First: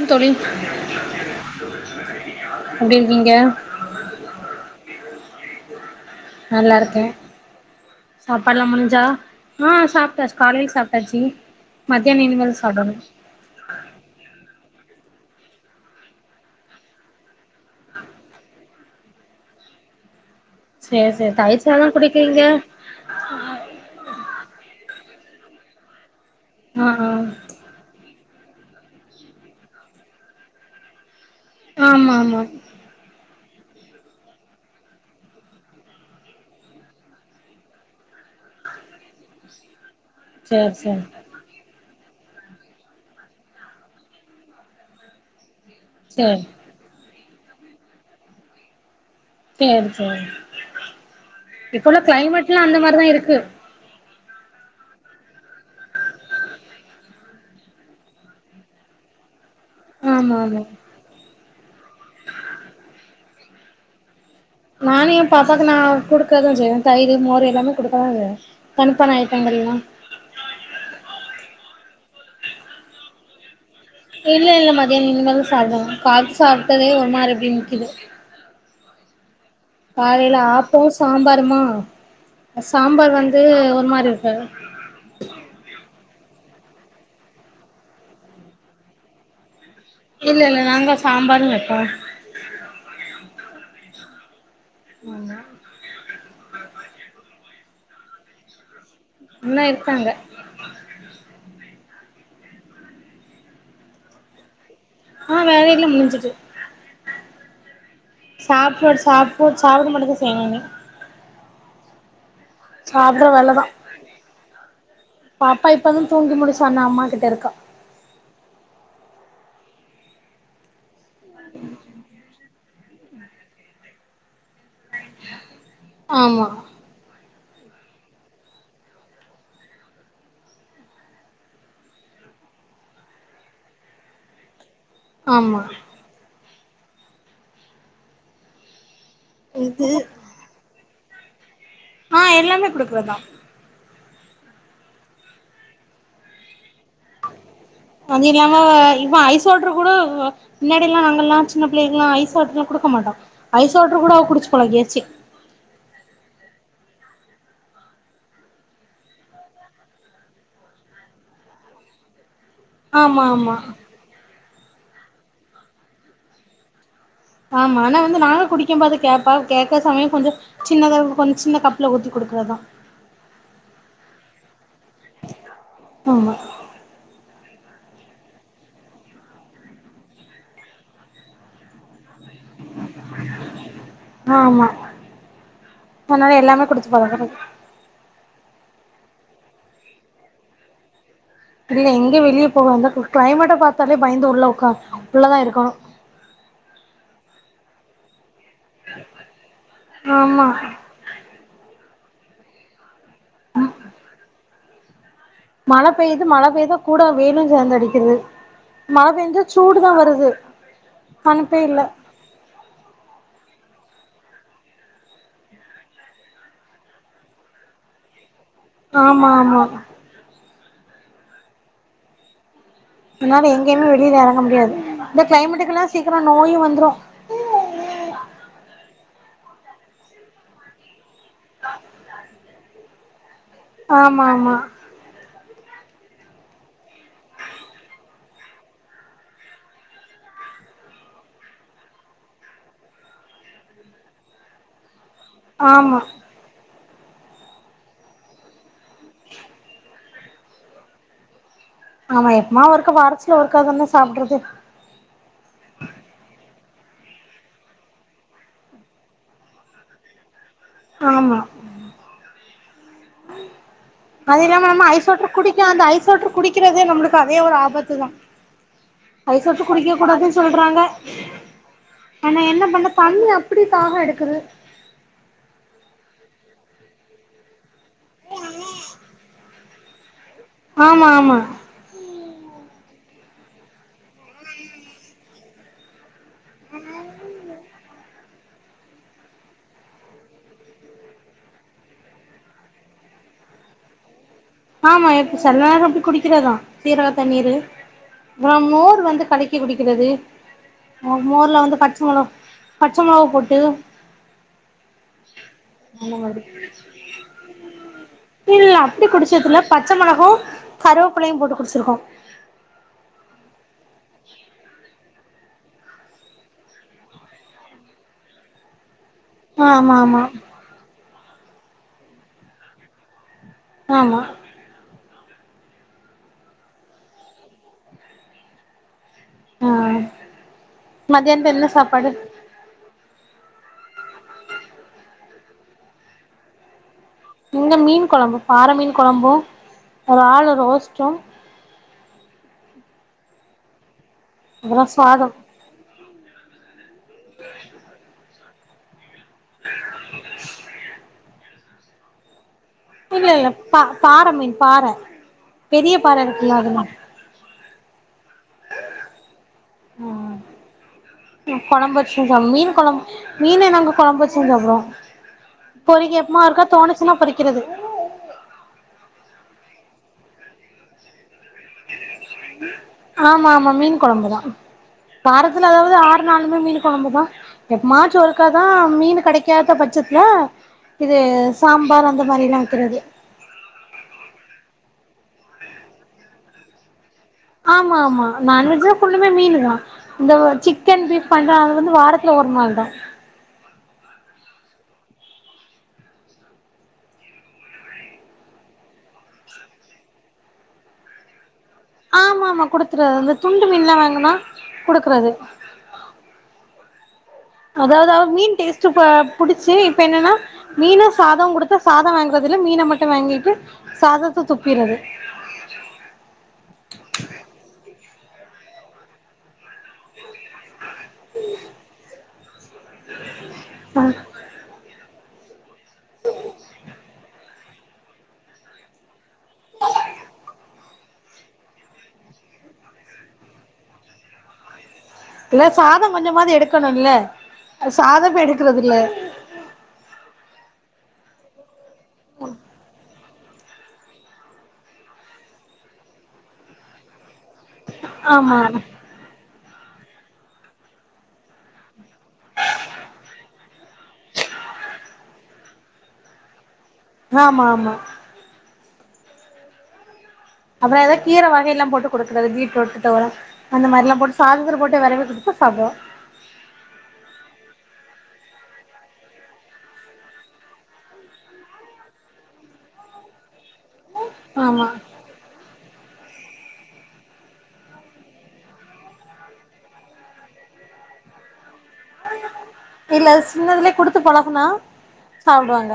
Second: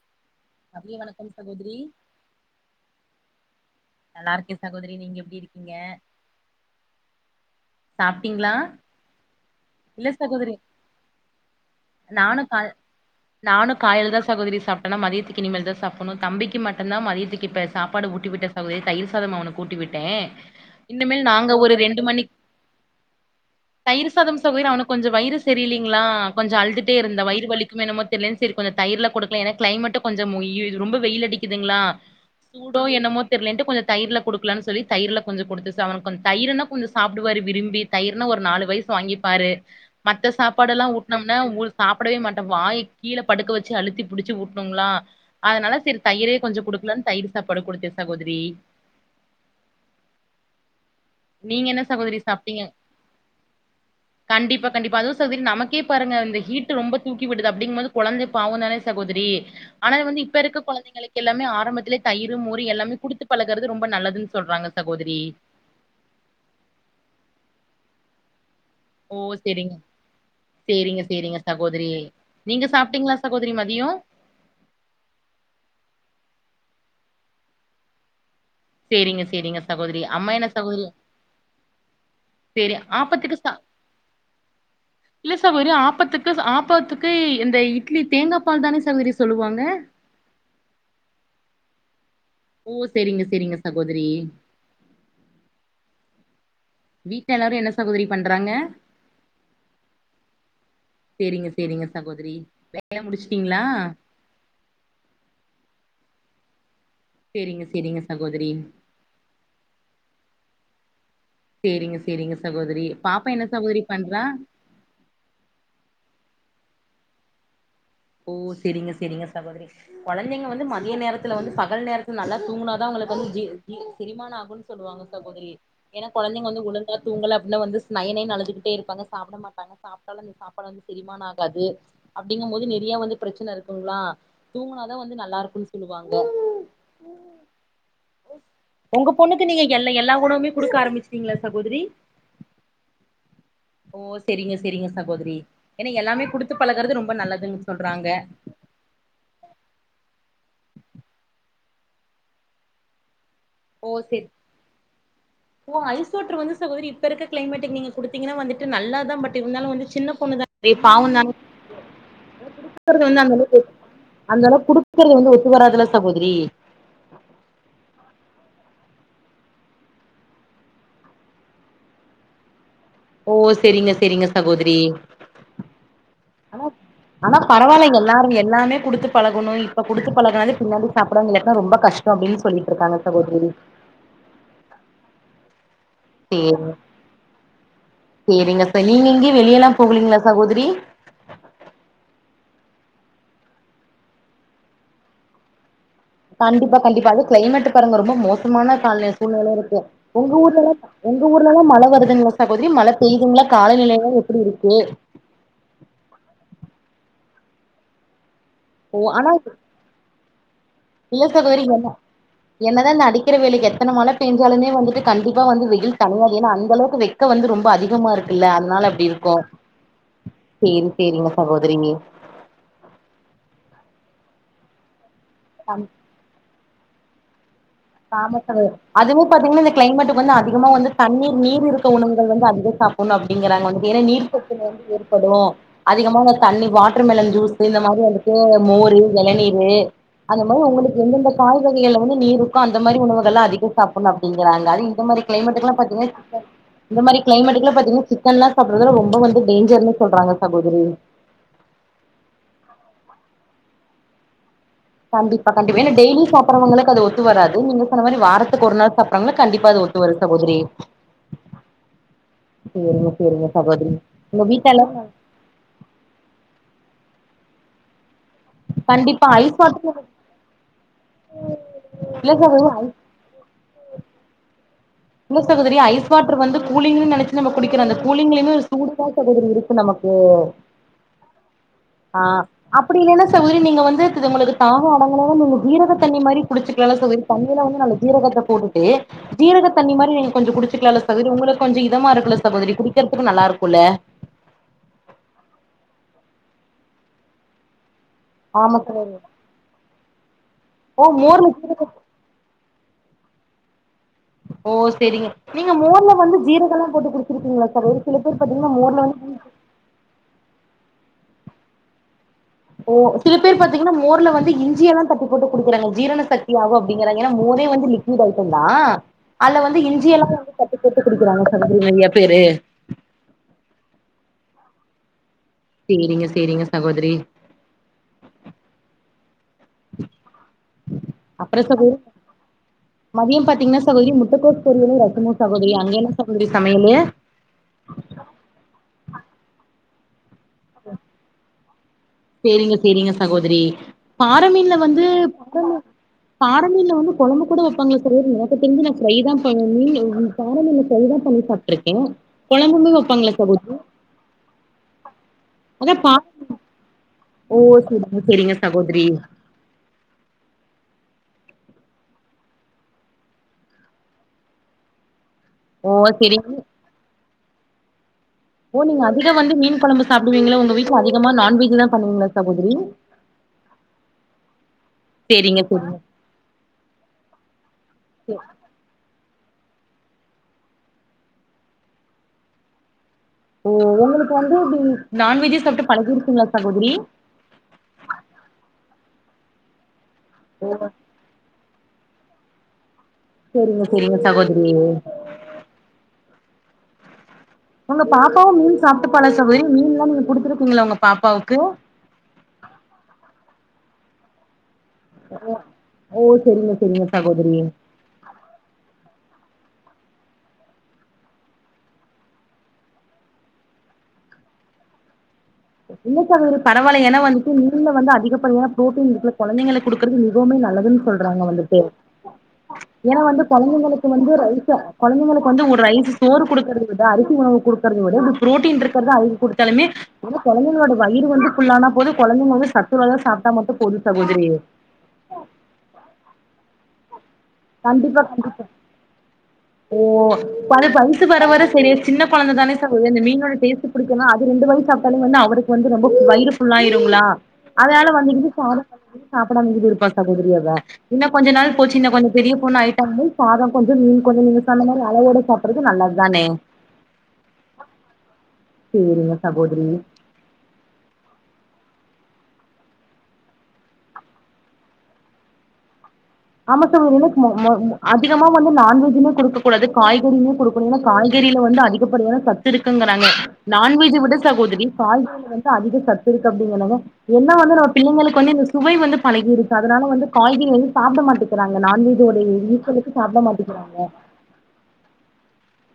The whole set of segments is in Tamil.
ம் தோழி மதிய வணக்கம் சகோதரி எப்டி இருக்கீங்க நல்லா இருக்கேன் சகோதரி நீங்க எப்டி இருக்கீங்க நல்லா இருக்கேன் சாப்ட்டீங்களா சாப்பாடுலாம் முஞ்சா ஆ இல்ல சாப்ட்டாச்சு சகோதரி காலைல சாப்ட்டாச்சு மதியானம் இனிமேல் சாப்டணும் நானும் காயலதான் சகோதரி சாப்டன் மதியத்துக்கு இனிமேல் தான் சாப்டணும் தம்பிக்கு மட்டும்தான் மதியத்துக்கு இப்ப சாப்பாடு ஊட்டி விட்டு [inaudible] தயிர் சாதம் அவனுக்கு ஊட்டி விட்டேன் சேரி இனிமேல் சேரி நாங்க தயிர் ஒரு சாதோ ரெண்டு மணிக் குடிக்கிறீங்க தயிர் சாதம் சகோதரி அவனுக்கு கொஞ்சம் வயிறு சரியில்லிங்களா கொஞ்சம் ஆ அழுதுட்டே ஆ இருந்தான் வயிறு வலி என்னமோ தெர்லே செரி கொஞ்சம் தயிர்ல கொடுக்கல க்ளைமட்டு கொஞ்சம் மொய்ய் ரொம்ப வெயில் அடிக்கு க்குதுங்களா ஆமா ஆமா தோ என்னமோ தெர்லனுட்டு கொஞ்சோம் தயிர்ல கொடுக்கலானு சொல்லி தயிர்ல கொஞ்சம் கொடுத்து அவனுக்கு தயிர் ருனா கொஞ்சம் சாப்ட்டுருவாரு விரும்பி தயர்னா ஒரு நாலு வயசு வாங்கிப்பாரு மத்த சேரி சாப்பாடலாம் சேரி ஊட்னம் உட்னம் சாப்பிடவே மாட்டான் வாய் கீழ படுக்க வச்சு அழுத்தி புடிச்சு ஊட்டணும்ங்களா அதனால செரி தயிரே சேரி கொஞ்சோம் குடுக்கலனு தயிர் சாப்பாடு குடுத்தேன் சகோதரி செரி செரி நீங்க என்ன இப்பல்லாம் சகோதரி சாப்ட்டீங்க கிளைமேட்லாம் அந்த மாதிரிதான் இருக்கு கண்டிப்பா கண்டிப்பா அதுவும் சகோதரி நமக்கே பாருங்க இந்த ஹீட் ரொம்ப தூக்கி விடுது அப்படிங்கும் மோது குழந்த பாவம் தானே ச சகோதரி ஆனா வந்து ஆமா இப்ப இருக்க ஆமா குழந்தைங்களுக்கு எல்லாமே ஆரம்பத்துலே தயிர் மோர் எல்லாமே குடுத்து பழகுறது ரொம்ப நல்லதுன்னு சொல்றாங்க சகோதெரி அது நான் கொடுக்கதான் செய்வன் தயிரு மோரு எல்லாமே குடுக்க தான் செய்வன் ஓ செரிங்க செரிங்க செரிங்க சகோதரி நீங்க சாப்ட்டீங்களா சகோதரி மதியோ இல்ல இல்ல மதியானோ இனிமேதா சாப்புடனு கால்ல சாப்டதே ஒரு மாரி அப்டி நிக்கிது செரிங்க செரிங்க காலையில ஆப்போ சாம்பாருமா சரி சாம்பார் ஆப்பத்துக்கு வந்து சா ஒரு மாரி வப்ப இல்ல சகோரி ஆப்பத்துக்கு ஆப்பத்துக்கு இந்த இட்லி தேங்கா பால் தானே சகோதரி சொல்லுவாங்க இல்ல இல்ல நாங்க சாம்பாரு வெப்போ ஓ செரிங்க செரிங்க சகோதரி ஆமா வீட்ல எல்லாரு என்ன சகோதரி பண்றாங்க ல்லா இருக்காங்க செரிங்க செரிங்க சகோதரி வேலைலா முடிச்சிடீங்ளா ஆ வேலையெல்லா முடிஞ்சுட்டு சேரிங்க சேரிங்க சகோதரி சாப்புட் சாப்புட் சாப்பட மட்டு தா செய்வநானு செரிங்க செரிங்க சகோதரி சாப்டுற பாப்பா என்ன வேலதா சகோதரி பண்றா பாப்பா இப்பதா தூங்கி முழிசா அந்த அம்மா கிட்ட இருக்கா ஓ செரிங்க செரிங்க சகோதரி குழந்தைங்க வந்து மதிய நேரத்துல வந்து பகல் நேரத்துல நல்லா தூங்குனாதா அவங்களுக்கு வந்து ஜீஜீ செரிமான ஆகுன் சொல்லுவாங்க சகோதரி ஏனா ஆமா குழந்தைங்க வந்து ஒழுங்கா துங்கல அப்டினா வந்து நய் நய்னு அழுதுகிட்டே இருபாங்க சாப்ட மாட்டாங்க சாப்டாலும் அந்த சாப்பாடு வந்து செரிமானம் ஆகாது அப்டிங்கு போது நேத் தியா வந்து பிரச்சன இருக்குங்ளா தூங்குனாதா வந்து ஆமா நல்லாருக்குனு சொல்லுவாங் க உங்க பொண்ணுக்கு நீங்க இது எல்லா எல்லா உணவுமே குடுக்க ஆரம்பிச்சிடீங்ளா சகோதரி ஆ எல்லாமே குடுக்கறதா ஓ செரிங்க செரிங்க சகோதரி ஏனா எல்லாமே குடுத்து பழகறது ரொம்ப நல்லதுன் சொல்றாங்க ஆ இவ ஐஸ்வாட்டர் குடோ முன்னாடியெல்லா நாங்கல்லா சின்ன பிள்ளைகள்லா ஐஸ் வாட்ர்லா குடுக்கமாட்டோ ஐஸ் வாட்ரு கூடோ குடிச்சி பழகியாச்சி ஓஐஸ் வாட்ரு வந்து சகோதரி இப்ப இருக்க கிளைமேட்டுக்கு நீங்க குடுத்தீங்கனா வந்துட்டு நல்லா தா பட் இருந்தாலு வந்து சின்ன பொண்ணுதா டே பாவுதாங்க குடுக்கறது ஆமா வந்து அந்த ஆமா அளவுக் அந்த அளவுக் குடுக்கறது வந்து ஒத்து வராதில்ல சகோதரி ஆமா ஆனா வந்து நாங்க குடிக்கு பேது கேப்பா கேக்க சமயோ கொஞ்ச சின்னதா கொஞ்ச சின்ன கப்புல ஊத்தி குடுக்கறதா ஓ செரிங்க செரிங்க சகோதரி ஆமா ஆனாக் ஆனா பரவாயில்லங்க எல்லாரும எல்லாமே குடுத்து பழகணு இப்ப குடுத்து பழகுனாதா பின்னாடி சாப்படுவாங்க இல்லாட்னா ரொம்ப கஷ் இப்போஅப்டின் சொல்லிட்ருக்காங்க சகோதரி ஆமா அதனால எல்லாமே குடுத்து பழகணு செரிங்க இப்பநீங்க எங்கியு வெளியெல்லா போகலிங்களா சகோதரி இல்ல எங்க வெளியே போகந்த கிளைமேட்ட பாத்தாலே பயந்து உள்ள உக்கா உள்ளதா இருக்கோ கண்டிப்பா கண்டிப்பா அது கிளைமேட் பாருங்க ரொம்ப மோசமான கால சூழ்நிலை இருக்கு உங்க ஆமா ஊர்ல உங்க ஊர்லலா மழ வருதுங்களா சகோதரி மழ பெய்துங்ளா காலநிலைலா எப்டி இருக்கு மழ பெய்து மழ பெய்து கூட வெயிலு சேர்ந்து அடிக்கிது மழ ஓ ஆனா பேஞ்சா சூடுதா வருது இல்ல தனிப்பே சகோதரி இல்ல [unintelligible] என்னதா இந்த அடிக்கற வெயிலுக்கு எத்தன மழ பேஞ்சாலுமே வந்துட்டு கண்டிப்பா வந்து வெயில் தனியாது ஏன்னா அந்த அளவுக்கு வெக் வெக்க வந்து ரொம்ப அதிகமா இருக்குல்ல அதனால அப்டி ஆமா இருக்கு ஆமா செரி செரிங்க சகோதரி என்னால எங்கயுமே வெளில எறங்க முடியாது இந்த ஆ கிளைமேட்டுக்கு எல்லா சீக்கரோ நோயு வந்துரு ஆமப்பு அதுவு பாத்தீங்கன்னா இந்த கிளைமேட்டுக்கு வந்து அதிகமா வந்து தண்ணீர் நீர் இருக்க உணவுகள் வந்து அதிக சாப் புன்னு அப்டிங்கிறாங்க உனக்கு ஏனா ஆமா ஆமா நீர்பத்துல வந்து ஏற்படு அதிகமா தண்ணி வாட்டர் மெலன் ஜூஸ்ஸு இந்த மாரி வந்துட்டு மோரு எளநீரு அந்த மாரி உங்களுக்கு எந்தெந்த காய் கறிகல வந்து நீர் இரு க்கு அந்த மாரி உணவுகள்லா அதிக சாப்பின்ணு அப்டிங்கிறாங்க அது இந்த மாரி கிளைமேட்டுக் எல்லா ஆமா பாத்தீங்கன்னா இந்த மாரி கிளைமேட்க்கெல்லா பாத்தீங்கன்னா சிக்கன்லா சாப்டுறது ரொம்பவந்து டேஞ்சர்ன்னு சொல்றாங்க சகோதரி ஆமா எப்பமா ஒருக்க வாரத்தில ஒருக்கா தான சாப்பிற்து கண்டிப்பா கண்டிப்பா ஏனா டெய்லி சாப்டுறவங்களுக்கு அது ஒத்து வராது நீங்க சொன்ன மாரி வாரத்துக்கு ஒரு நாள் சாப்டுறாங்கனா கண்டிப்பா அது ஒத் [unintelligible] போச்சீடி ஆமா செரிங்க செரிங்க சகோதிரி அது இல்லாம நம்ம ஐஸ் வாட்டர் குடிக்க அந்த ஐஸ் வாட்டர் குடிக்கிறதே நம்மளுக்கு அதே ஒரு ஆபத்து தா ஐஸ் வாட்டர் குடிக்க கூடாதுன்னு சொல்றாங்க இல்ல ஆனா என்ன சகோதரி பண்ண தண்ணி அப் அப்டி தாகோ எடுக்குது இல்ல சகோதிரி ஐஸ் வாட்டர் வந்து கூலிங்குன்னு நெனைச்சு நம்ம குடிக்கிறோ அந்த கூலிங்கலியுமே ஒரு சூடு தா சகோதிரி இருக்கு நமக்கு ஆமா ஆமா ஆ அப்டி இல்லன்னா சகோதிரி நீங்க வந்து உங்களுக்கு தாகோ அடங்கலனா நீங்க ஜீரக தண்ணி மாறி குடிச்சுக்கலாம்ல சகோதிரி தண்ணியில வந்து நாலு ஜீரகத்த போட்டுட்டு ஜீரகத் தண்ணிமாதிரி நீங்க கொஞ்சோ குடிச்சிக்கலாம்ல்ல சகோதரி உங்களுக்கு கொஞ்சோ இதமா இருக்குல்ல சகோதிரி குடிக்கிறதுக்கு நல்லா இருக்குல்ல ஆமா எப்ப சில நேரோ அப்டி குடிக்கிறதா சீரக தண்ணீரு அப்றோ ஆமா மோர் சகோதரி வந்து கலக்கி குடிக்கிறது ஓ மோர்ல வந்து ஜீரக பச்ச முளா பச்ச மொளகா போட்டு ஓ செரிங்க நீங்க மோர்ல அந்த வந்து மாதிரி ஜீரக எல்லா போட்டு குடிச்சிருக்கீங்களா சகோதிரி சில பேர் பாத்தீங்கன்னா இல்ல மோர்ல வந்து [unintelligible] பச்ச மிளகு கருவேப்பிலையு போட்டு குடிச்சிருக்கோ ஓ சில பேர் பாத்தீங்கன்னா மோர்ல வந்து இஞ்சி எல்லா தட்டி போட்டு கொடுக்கறாங்க ஜீரண சக்தி ஆகு அப்டிங்கறாங்க ஏனா மோரே வந்து லிக்விட் ஐட்டதா அதுல வந்து ஆமா இஞ்சி ஆமா எல்லா வந்து தட்டி போட்டு குடிக்கிறாங்க செல பேரு நெறைய பேரு ஆமா சேரிங்க சேரிங்க சகோதிரி ஆ மத்தியானத்து அப்றோ என்ன சகோ சாப்பாடு மதியோ பாத்தீங்கன்னா சகோதரி முட்டக்கோஸ் பொரியளு ரசமு சகோதரி அங்க என்ன சகோதரி சமயலு இங்க மீன் கொழம்பு பாற மீன் கொழம்பும் ஒரு ஆள் ரோஸ்ட்டு சேரிங்க சேரிங்க சகோதரி பாரமீன்ல அப்புறோ வந்து சாதம் கொ பாரமீன்ல வந்து கொழம்ப கூட வைப்பாங்களா சகோதிரி எனக்கு தெரிஞ்ச நா ஃபிரை தா பண்ணி பாற மீன்ல ஃபிரை தா பண்ணி சாப்டுக்குற இருக்கே இல்ல இல்ல பா பாற மீன் பாற பெரிய அதா பா பாற இருக்குல்ல அதுதா ஓ சரி சரிங்க சகோதிரி [inaudible] கொழம்பு வச்ச மீன் கொழம்ப மீன்ன நாங்க கொழம்பு வச்சிதா சாப்பிடுவோ ஓ பொரிங்க சேரிங்க எப்பமா இருக்கா தோணுச்சுன்னா பறிக்கிறது ஓ நீங்க அதிக வந்து மீன் கொழம்பு சாப்பிடுங்கள உங்க வீட்டுல அதிகமா நான்வஜ் தா பண்ணுவீங்களா சகோதரி ஆமா ஆமா மீன் கொழம்புதா சேரிங்க வாரத்துல அதாவுது சேரிங்க ஆ எந்நாளுமே மீன் கொழம்புதா எப்பமாச்சு ஒருக்காதா மீன் கெடைக்காத பட்சத்துல இது சாம்பார் அந்த மாரி எல்லா வைக்கிறது ஓ உங்களுக்கு வந்து நான்வெஜ்ஜே சாப்டு பழகிருக்கும்ல சகோதரி ஆமா ஆமா நான்வெஜ் னா ஃப்புல்லுமே மீனு தா இந்த சிக்கன் பீஃப் பண்ற அது வந்து வாரத்துல ஒரு நாள் தா செரிங்க செரிங்க சகோதிரியே உங்க பாப்பாவு மீன் சாப்டுப்பாளா சகோதரி மீன் எல்லா நீங்க குடுத்துருக்கீங்களா உங்க பாப்பாவுக்கு ஆமா ஆமா குடுத்துருவே அந்த துண்டு மீன்லா வாங்குனா குடுக்குறது ஓ செரிங்க செரிங்க சாகோதிரியே அதாவது அவ மீன் டேஸ்ட் ப புடிச்சு இப்ப என்னனா மீனு சாதோமு குடுத்தா சாதோ வாங்கறது இல்ல மீன மட்டு வாங்கிட்டு சாதத்த துப்பிட்றது இல்ல சகோதரி பரவால்ல ஏனா வந்துட்டு மீன்ல வந்து அதிகப்படியான ப்ரோட்டீன் இருக்குல குழந்தைங்களுக்கு குடுக்குறது மிகவுமே நல்லதுனு சொல்றாங்க வந்துட்டு ஏ வந்து கொழந்தைகங்ளுக்கு வந்து ரைசா குழந்தைகளுக்கு வந்து ஒரு ரைஸ் சோறு கொடுக்கறத விட அரிசி உணவு கொடுக்கறத விட இப்டி பு்ரோட்டீன் இருக்கறது அவுங் குடுத்தாலுமே குழந்தைங்களோட வயிறு வந்து ஃபுல்லானா போது குழந்தைங்க வந்து சத்துள்ளதா சாப்டா மட்டு போது சகோதிரியே இல்ல சாதோ கொஞ்சமாது எடுக்கணு இல்ல கண்டிப்பா கண்டிப்பா ஓ அது வயசு வர வர செரியாயிடு சின்ன கொழந்த தானே சகோதரி இந்த மீனோ டேஸ்ட் பிடிக்கனு அது ரெண்டு வாய் சாப்டாலுமே வந்து அவருக்கு வந்து ரொம்ப வயிறு ஃபுல்லாயிருங்களா அதனால வந்துட்டு ஆமா சாதோ சாப்டாம கீது இருப்பா சகோதிரி அவ இன்னு கொஞ்ச நாள் போச்சு இன்னு கொஞ்ச பெரிய பொண்ணா ஆயிட்டாலுமே சாதோ கொஞ்சோ மீன் கொஞ்சோ நீங்க சொன்ன மாரி அளவோடு சாப்பிடுறது நல்லது தானே ஆமா ஆமா செரிங்க சகோதிரி அப்புறம் ஏதாவ கீரை வக எல்லாம் போட்டு கொடுக்குறது [unintelligible] அந்த மாரிலா போட்டு சாதத்துல போட்டு வெரவி குடுத்தா சாப்டுவா ஆமா சகோதரி மொ மொ அதிகமா வந்து நான்வெஜ்ஜுமே குடுக்க கூடாது காய்கறிகளு குடு ங்க காய்கறில வந்து அதிகப்படியான சத்து இருக்குங்கிறாங்க நான்வெஜ விட சகோதரி ஆமா காய்கறி வந்து அதிக சத்துருக்கு அப்டிங்கனங்க என்ன வந்து நம்ம பிள்ளைங்களுக்கு வந்து இந்த சுவை வந்து பழகிடுச்சு அதனால வந்து காய்கறி வந்து சாப்ட மாட்டிக்கிறாங்க நான்வெஜோட எதியு இல்ல சின்னதுலே குடுத்து பழகுனா சாப்டுவாங்க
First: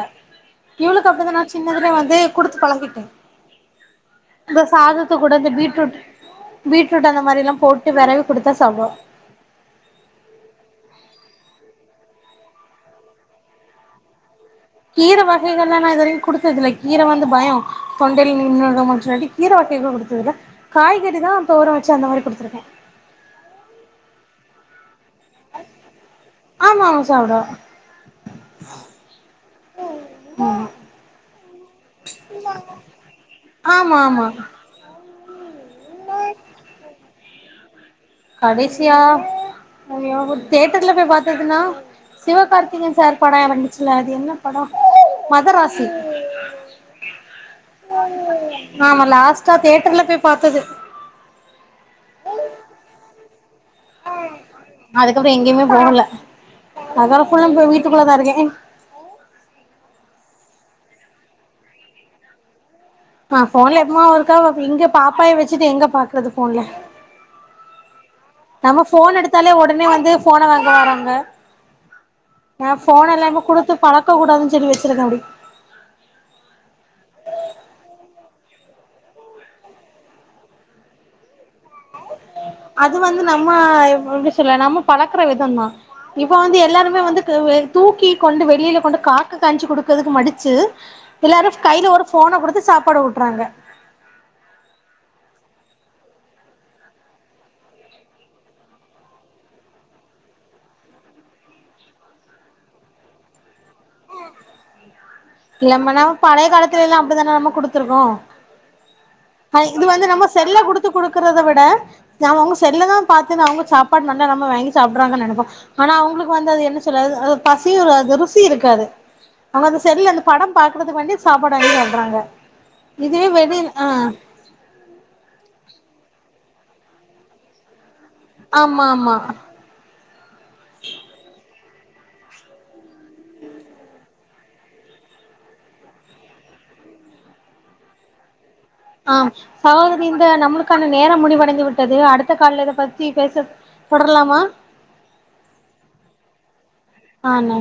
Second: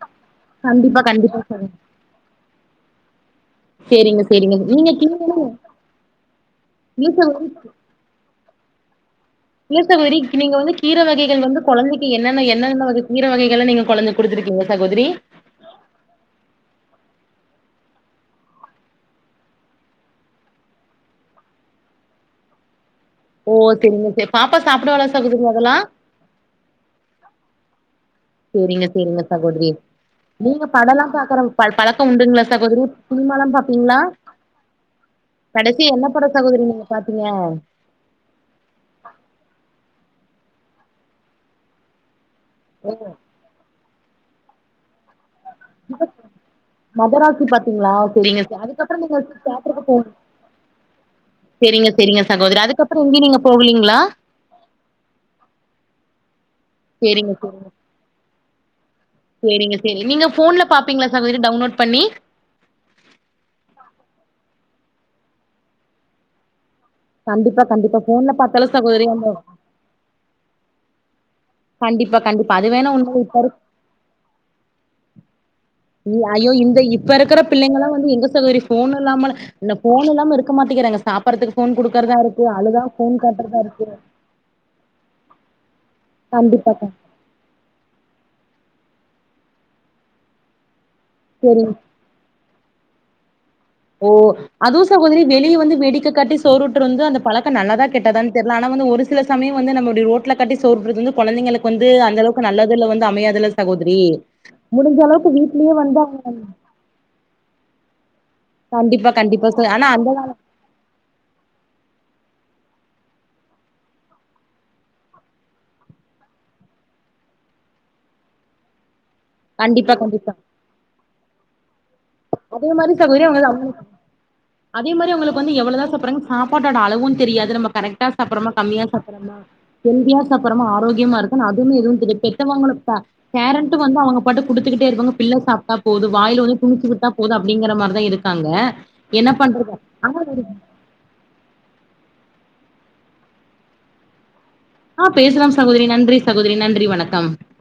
கண்டிப்பா இவளுக்கு அப்டிதா கண்டிப்பா நா சகோ சின்னதுலே வந்து குடுத்து பழகிட்டே சேரிங்க சேரிங்க இந்த நீங்க சாதத்து கீரைல கூட இந்த பீட்ரூட் பீட்ரூட் இல்ல அந்த சகோ மாதிரி எல்லா போட் டு வெரவி குடுத்தா சாப்டுவா இல்ல சகோதரி நீங்க வந்து கீர வகைகள் வந்து கொழந்தைக்கு என்னென்ன என்னென்ன வகை கீர வகைகள்லா நீங்க கொழந்தைக்கு குடுத்துருக்கீங்க சகோதரி கீர வகைகெல்லா நா இது வரைக்கு குடுத்தது இல்ல கீர வந்து பயோ தொண்டல் நின் சொன்னாி கீர வைக்க கொடுத்ததுல காய்கறி தா அப்ப ஓரோ வச்சு அந்த மாரி குடுத்துருக்கே ஓ செரிங்க செரி பாப்பா சாப்டுவாளா சகுதுங்க அதெல்லா ஆமா ஆமா சாப்டுவா செரிங்க செரிங்க சகோதரி நீங்க படோல்லா பாக்குற பழக்கம் உண்டுங்களா சகோதிரி சினிமா லா ஆமா பாப்பீங்ளா ஆமா கடைசி என்ன படோ சகோதிரி நீங்க பாத்தீங்க கடைசியா ஐயோ தியேட்டர்ல போய் பாத்ததுனா சிவகார் திகேய ஓ, சார் படோ எறங்குச்சுல அது என்ன படோ மதராச மதராசி பாத்தீங்களா சரிங்க சார் அதுக்கப்புறம் ஆமா நீங்க லாஸ்ட்டா சே போ தேட்டர்ல போய் பாத்தது சரிங்க சரிங்க சகோதரி அதுக்கப்புறம் எங்கய நீங்க போகலீங்களா அதுக்கப்புறம் எங்கேயுமே போகல சரிங்க அதுக்கற சரிங்க வீட்டுக்குள்ள தா இருக்கே சரிங்க சரி நீங்க போன்ல பாப்பீங்களா சங்க வீட்டு டவுன்லோட் பண்ணி ஆஹ் போன்ல எப்பமா ஒருக்கா எங்க பாப்பாவை வச்சுட்டு எங்க பாக்குறது போன்ல கண்டிப்பா கி போன்ல பா நம்ம போன் எடுத்தாலே உடனே வந்து போனை வாங்க வறங்க கண்டிப்பா கண்டிப்பா அது ஆ வேணா போன் உண்ம எல்லாமே இப்ப குடுத்து பழக்க கூடாதுன்னு சொல்ல வச்சிருக்கே அப்படி ஐயோ இந்த இப்ப இருக்கிற பிள்ளைங்காம் வந்து எங்க சகரி ஃபோன் இல்லாம இன போன் இல்லாம இருக்க மாட்டேறாங்க சாப்பறக்கு போன் குடுக்கறதா இருக்கு அழுதா அது ஃபோன் வந்து நம்ம காட்டுறதா இருக்கு எப்படி சொல்ல நம்ம பழக்கற வித்தான் இப்ப வந்து கண்டிப்பாக்கா எல்லாருமே வந்து தூக்கி கொண்டு வெளியில கொண்டு காக்கு காயஞ்சு கொடுக்கறதுக்கு மடிச்சு எல்லாரும் சரிங்க கில ஒரு போனை கொடுத்து சாப்பாடு விட்டுறாங்க ஓ அது சகுதிரரி வெளியே வந்து வெடிக்கை காட்டி சோறுட்டுரு வந்து அந்த பழக்கம் நல்லதா கேட்டதான்னு தெரியல ஆனா வந்து ஒரு சில சமயம் வந்து நம்மடைய ரோட்ல கட்டி சோறுறது வந்து குழைளுக்கு வந்து அந்த அளவுக்கு நல்லதுல வந்து அமையாதது தகோதரி முடிஞ்ச அளவுக்கு வீட்லயே வந்த எல்லாம் அப்படித்தானே நம்ம கொடுத்துருக்கோம் கண்டிப்பா கண்டிப்பா சார். இது ஆனா வந்து அந்த நம்ம செல்ல கொடுத்து த்து கொடுக்குறதை விட நம் அவங்க செல்லதா பார்த்தேன்னா அவங்க சாப்பாடு நல்லா நம்ம வாங்கி சாப்பிடுறாங்கன்னு நினைப்போ ஆனா அவங்களுக்கு வந்து அது என்ன சொல்லாது அது பசி ஒரு அது ருசி இருக்காது அவனது கண்டிப்பா செரிய அந்த கண்டிப்பா படம் பாக்குறதுக்கு வேண்டி சாப்பாடு சொல்றாங்க அதே மாரி இதுவே சகோதரி அவங்க வெளிய ஆ அதே மாதிரிங்களுக்கு வந்து எவளோதான் சொல்றாங்க சாட அளவும் தெரியாது நம்மரெக்டா சாப்பிடறோமா ஆமா ஆமா கம்மியாப்படுறமா ஹெதியாப்பறமா ஆரோக்கியமா இருக்கு அதுவும எதுவும் தெரிய பெத்தவங்களுக்கு கரண்ட் வந்து அவங்க பாட்டு குடுத்துக்கிட்டே இருப்பாங்க பிள்ளை சாப்பிட்டா போகுது வாயல வந்து துணச்சுக்கிட்டா போதும் அப்படிங்கிற மாதிரிதா இருக்காங்க ம் என்ன ச பண்றது ஆனா இந்த ஒரு நம் க்கான நேரம் முடிவடைந்து விட்டது அடுத்த கால இதை பத்தி பேச தொடரலாமா ஆஹ் பேசுற சகோதரி நன்றி சகோதரி நன்றி வணக்கம் ஆ நன்றி